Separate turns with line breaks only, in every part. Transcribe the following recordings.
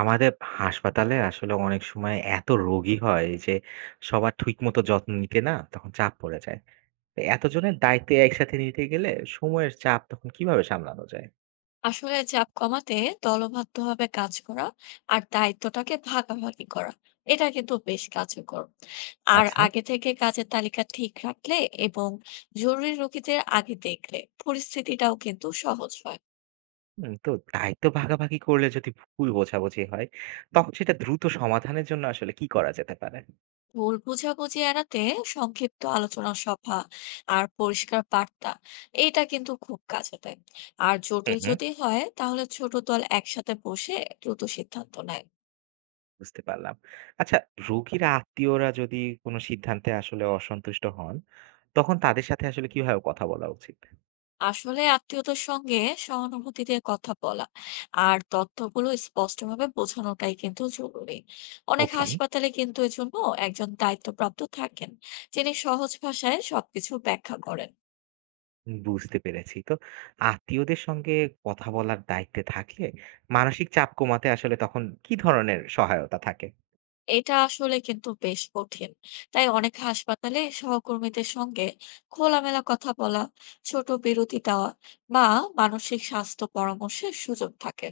আমাদের হাসপাতালে আসলে অনেক সময় এত রোগী হয় যে সবার ঠিকমতো যত্ন নিতে না তখন চাপ পড়ে যায়। তো এতজনের দায়িত্ব একসাথে নিতে গেলে সময়ের চাপ তখন কিভাবে সামলানো যায়?
আসলে চাপ কমাতে দলবদ্ধভাবে কাজ করা, আর দায়িত্বটাকে ভাগাভাগি করা, এটা কিন্তু বেশ কার্যকর। আর
আচ্ছা।
আগে থেকে কাজের তালিকা ঠিক রাখলে এবং জরুরি রোগীদের আগে দেখলে পরিস্থিতিটাও কিন্তু সহজ হয়।
হুম, তো দায়িত্ব ভাগাভাগি করলে যদি ভুল বোঝাবুঝি হয় তখন সেটা দ্রুত সমাধানের জন্য আসলে কি করা যেতে পারে?
ভুল বোঝাবুঝি এড়াতে সংক্ষিপ্ত আলোচনা সভা আর পরিষ্কার বার্তা, এটা কিন্তু খুব কাজে দেয়। আর
হুম
জটিল
হুম
যদি হয় তাহলে ছোট দল একসাথে বসে দ্রুত সিদ্ধান্ত নেয়।
বুঝতে পারলাম। আচ্ছা, রোগীর আত্মীয়রা যদি কোনো সিদ্ধান্তে আসলে অসন্তুষ্ট হন তখন তাদের সাথে আসলে কিভাবে কথা বলা উচিত?
আসলে আত্মীয়তার সঙ্গে সহানুভূতি দিয়ে কথা বলা আর তথ্যগুলো স্পষ্টভাবে বোঝানোটাই কিন্তু জরুরি। অনেক
ওকে।
হাসপাতালে কিন্তু এজন্য একজন দায়িত্বপ্রাপ্ত থাকেন, যিনি সহজ ভাষায় সবকিছু ব্যাখ্যা করেন।
বুঝতে পেরেছি। তো আত্মীয়দের সঙ্গে কথা বলার দায়িত্বে থাকলে মানসিক চাপ কমাতে আসলে তখন কি ধরনের সহায়তা থাকে?
এটা আসলে কিন্তু বেশ কঠিন, তাই অনেক হাসপাতালে সহকর্মীদের সঙ্গে খোলামেলা কথা বলা, ছোট বিরতি দেওয়া, বা মানসিক স্বাস্থ্য পরামর্শের সুযোগ থাকে।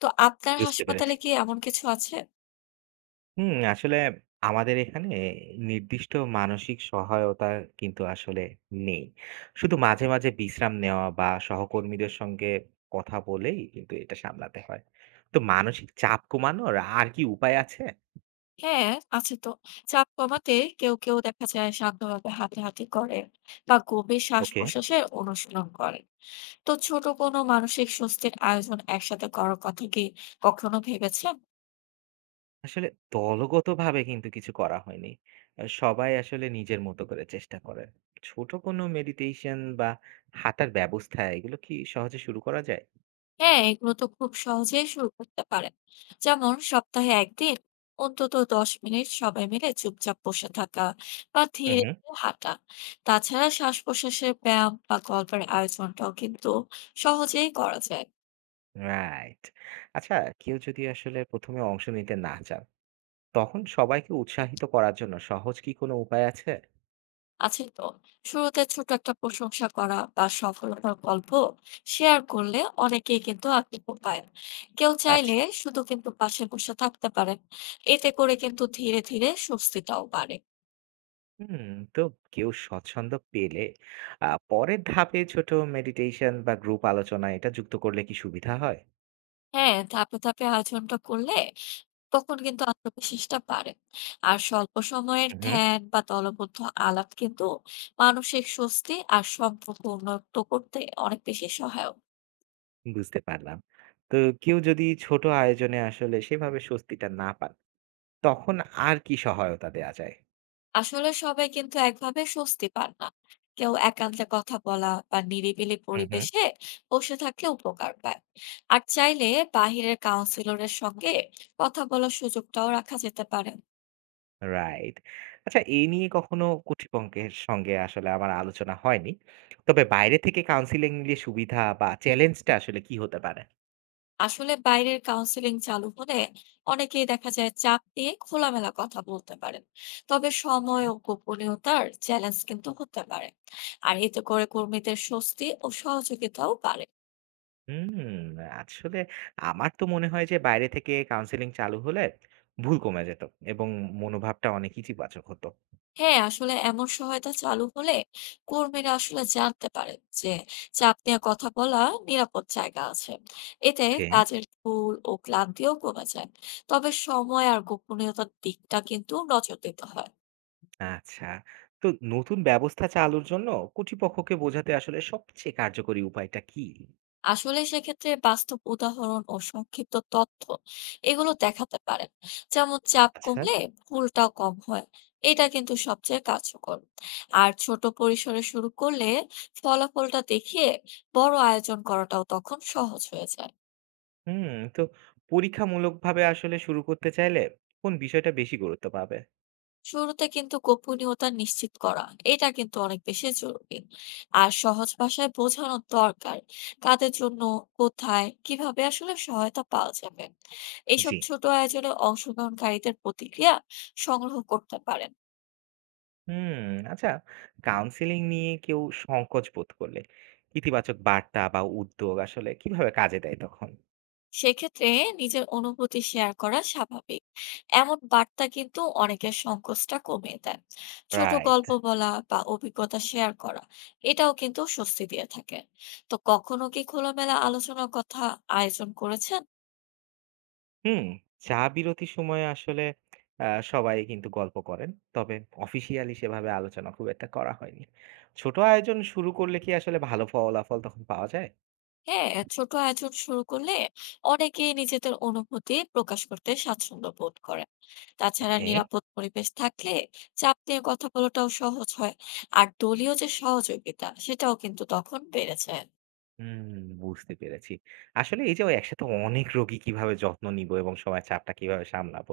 তো আপনার
বুঝতে
হাসপাতালে
পেরেছি।
কি এমন কিছু আছে?
হুম, আসলে আমাদের এখানে নির্দিষ্ট মানসিক সহায়তা কিন্তু আসলে নেই। শুধু মাঝে, মাঝে বিশ্রাম নেওয়া বা সহকর্মীদের সঙ্গে কথা বলেই কিন্তু এটা সামলাতে হয়। তো মানসিক চাপ কমানোর আর কি উপায় আছে?
হ্যাঁ, আছে তো। চাপ কমাতে কেউ কেউ দেখা যায় শান্তভাবে হাঁটাহাঁটি করে বা গভীর
ওকে।
শ্বাস-প্রশ্বাসের অনুশীলন করে। তো ছোট কোনো মানসিক স্বস্তির আয়োজন একসাথে করার কথা কি কখনো ভেবেছেন?
আসলে দলগতভাবে কিন্তু কিছু করা হয়নি। সবাই আসলে নিজের মতো করে চেষ্টা করে। ছোট কোনো মেডিটেশন বা হাঁটার ব্যবস্থা এগুলো কি সহজে শুরু করা যায়?
হ্যাঁ, এগুলো তো খুব সহজেই শুরু করতে পারেন। যেমন সপ্তাহে ১ দিন অন্তত ১০ মিনিট সবাই মিলে চুপচাপ বসে থাকা বা
হু,
ধীরে
হু।
ধীরে হাঁটা। তাছাড়া শ্বাস-প্রশ্বাসের ব্যায়াম বা গল্পের আয়োজনটাও কিন্তু সহজেই করা যায়।
রাইট। আচ্ছা, কেউ যদি আসলে ১ম এ অংশ নিতে না চান, তখন সবাইকে উৎসাহিত করার জন্য সহজ কি কোনো উপায় আছে?
আছে তো। শুরুতে ছোট একটা প্রশংসা করা বা সফলতার গল্প শেয়ার করলে অনেকেই কিন্তু আগ্রহ পায়। কেউ
আচ্ছা।
চাইলে শুধু কিন্তু পাশে বসে থাকতে পারেন, এতে করে কিন্তু ধীরে ধীরে স্বস্তিটাও বাড়ে।
হুম, তো কেউ স্বচ্ছন্দ পেলে পরের ধাপে ছোট মেডিটেশন বা গ্রুপ আলোচনা এটা যুক্ত করলে কি সুবিধা হয়?
হ্যাঁ, ধাপে ধাপে আয়োজনটা করলে তখন কিন্তু আত্মবিশ্বাসটা বাড়ে। আর স্বল্প সময়ের
উহু।
ধ্যান বা দলবদ্ধ আলাপ কিন্তু মানসিক স্বস্তি আর সম্পর্ক উন্নত করতে অনেক বেশি সহায়ক।
বুঝতে পারলাম। তো কেউ যদি ছোট আয়োজনে আসলে সেভাবে স্বস্তিটা না পান, তখন আর কি সহায়তা দেয়া যায়?
আসলে সবাই কিন্তু একভাবে স্বস্তি পান না। কেউ একান্তে কথা বলা বা নিরিবিলি
হুম, হুম।
পরিবেশে বসে থাকলে উপকার পায়। আর চাইলে বাইরের কাউন্সিলরের সঙ্গে কথা বলার সুযোগটাও রাখা যেতে পারে।
রাইট। আচ্ছা, এই নিয়ে কখনো কর্তৃপক্ষের সঙ্গে আসলে আমার আলোচনা হয়নি। তবে বাইরে থেকে কাউন্সেলিং নিলে সুবিধা বা চ্যালেঞ্জটা আসলে কি হতে পারে?
আসলে বাইরের কাউন্সিলিং চালু হলে অনেকেই দেখা যায় চাপ দিয়ে খোলামেলা কথা বলতে পারেন। তবে সময়
হুম।
ও গোপনীয়তার চ্যালেঞ্জ কিন্তু হতে পারে। আর এতে করে কর্মীদের স্বস্তি ও সহযোগিতাও বাড়ে।
হুম, আসলে আমার তো মনে হয় যে বাইরে থেকে কাউন্সেলিং চালু হলে ভুল কমে যেত এবং মনোভাবটা অনেক ইতিবাচক হতো।
হ্যাঁ, আসলে এমন সহায়তা চালু হলে কর্মীরা আসলে জানতে পারেন যে চাপ নিয়ে কথা বলা নিরাপদ জায়গা আছে। এতে
ওকে।
কাজের ভুল ও ক্লান্তিও কমে যায়। তবে সময় আর গোপনীয়তার দিকটা কিন্তু নজর দিতে হয়।
আচ্ছা। তো নতুন ব্যবস্থা চালুর জন্য কর্তৃপক্ষকে বোঝাতে আসলে সবচেয়ে কার্যকরী উপায়টা কি?
আসলে সেক্ষেত্রে বাস্তব উদাহরণ ও সংক্ষিপ্ত তথ্য এগুলো দেখাতে পারেন। যেমন চাপ
আচ্ছা।
কমলে ভুলটাও কম হয়, এটা কিন্তু সবচেয়ে কার্যকর। আর ছোট পরিসরে শুরু করলে ফলাফলটা দেখিয়ে বড় আয়োজন করাটাও তখন সহজ হয়ে যায়।
হুম, তো পরীক্ষামূলকভাবে আসলে শুরু করতে চাইলে কোন বিষয়টা বেশি গুরুত্ব পাবে?
শুরুতে কিন্তু গোপনীয়তা নিশ্চিত করা, এটা কিন্তু অনেক বেশি জরুরি। আর সহজ ভাষায় বোঝানো দরকার কাদের জন্য, কোথায়, কিভাবে আসলে সহায়তা পাওয়া যাবে। এইসব
জি।
ছোট আয়োজনে অংশগ্রহণকারীদের প্রতিক্রিয়া সংগ্রহ করতে পারেন।
হুম, আচ্ছা, কাউন্সেলিং নিয়ে কেউ সংকোচ বোধ করলে ইতিবাচক বার্তা বা উদ্যোগ আসলে কিভাবে কাজে দেয় তখন?
সেক্ষেত্রে নিজের অনুভূতি শেয়ার করা স্বাভাবিক, এমন বার্তা কিন্তু অনেকের সংকোচটা কমিয়ে দেয়। ছোট
রাইট।
গল্প বলা বা অভিজ্ঞতা শেয়ার করা, এটাও কিন্তু স্বস্তি দিয়ে থাকে। তো কখনো কি খোলামেলা আলোচনার কথা আয়োজন করেছেন?
হুম, চা বিরতির সময়ে আসলে আ সবাই কিন্তু গল্প করেন। তবে অফিসিয়ালি সেভাবে আলোচনা খুব একটা করা হয়নি। ছোট আয়োজন শুরু করলে কি আসলে ভালো ফলাফল তখন পাওয়া যায়?
হ্যাঁ, ছোট আয়োজন শুরু করলে অনেকেই নিজেদের অনুভূতি প্রকাশ করতে স্বাচ্ছন্দ্য বোধ করেন। তাছাড়া
ওকে।
নিরাপদ পরিবেশ থাকলে চাপ নিয়ে কথা বলাটাও সহজ হয়। আর দলীয় যে সহযোগিতা সেটাও কিন্তু তখন বেড়ে যায়।
হুম, বুঝতে পেরেছি। আসলে এই যে ওই একসাথে অনেক রোগী কিভাবে যত্ন নিবো এবং সবার চাপটা কিভাবে সামলাবো,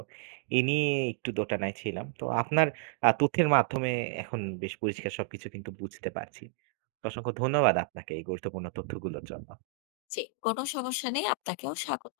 এ নিয়ে একটু দোটানায় ছিলাম। তো আপনার তথ্যের মাধ্যমে এখন বেশ পরিষ্কার সবকিছু কিন্তু বুঝতে পারছি। তো অসংখ্য ধন্যবাদ আপনাকে এই গুরুত্বপূর্ণ তথ্যগুলোর জন্য।
জি, কোনো সমস্যা নেই। আপনাকেও স্বাগত।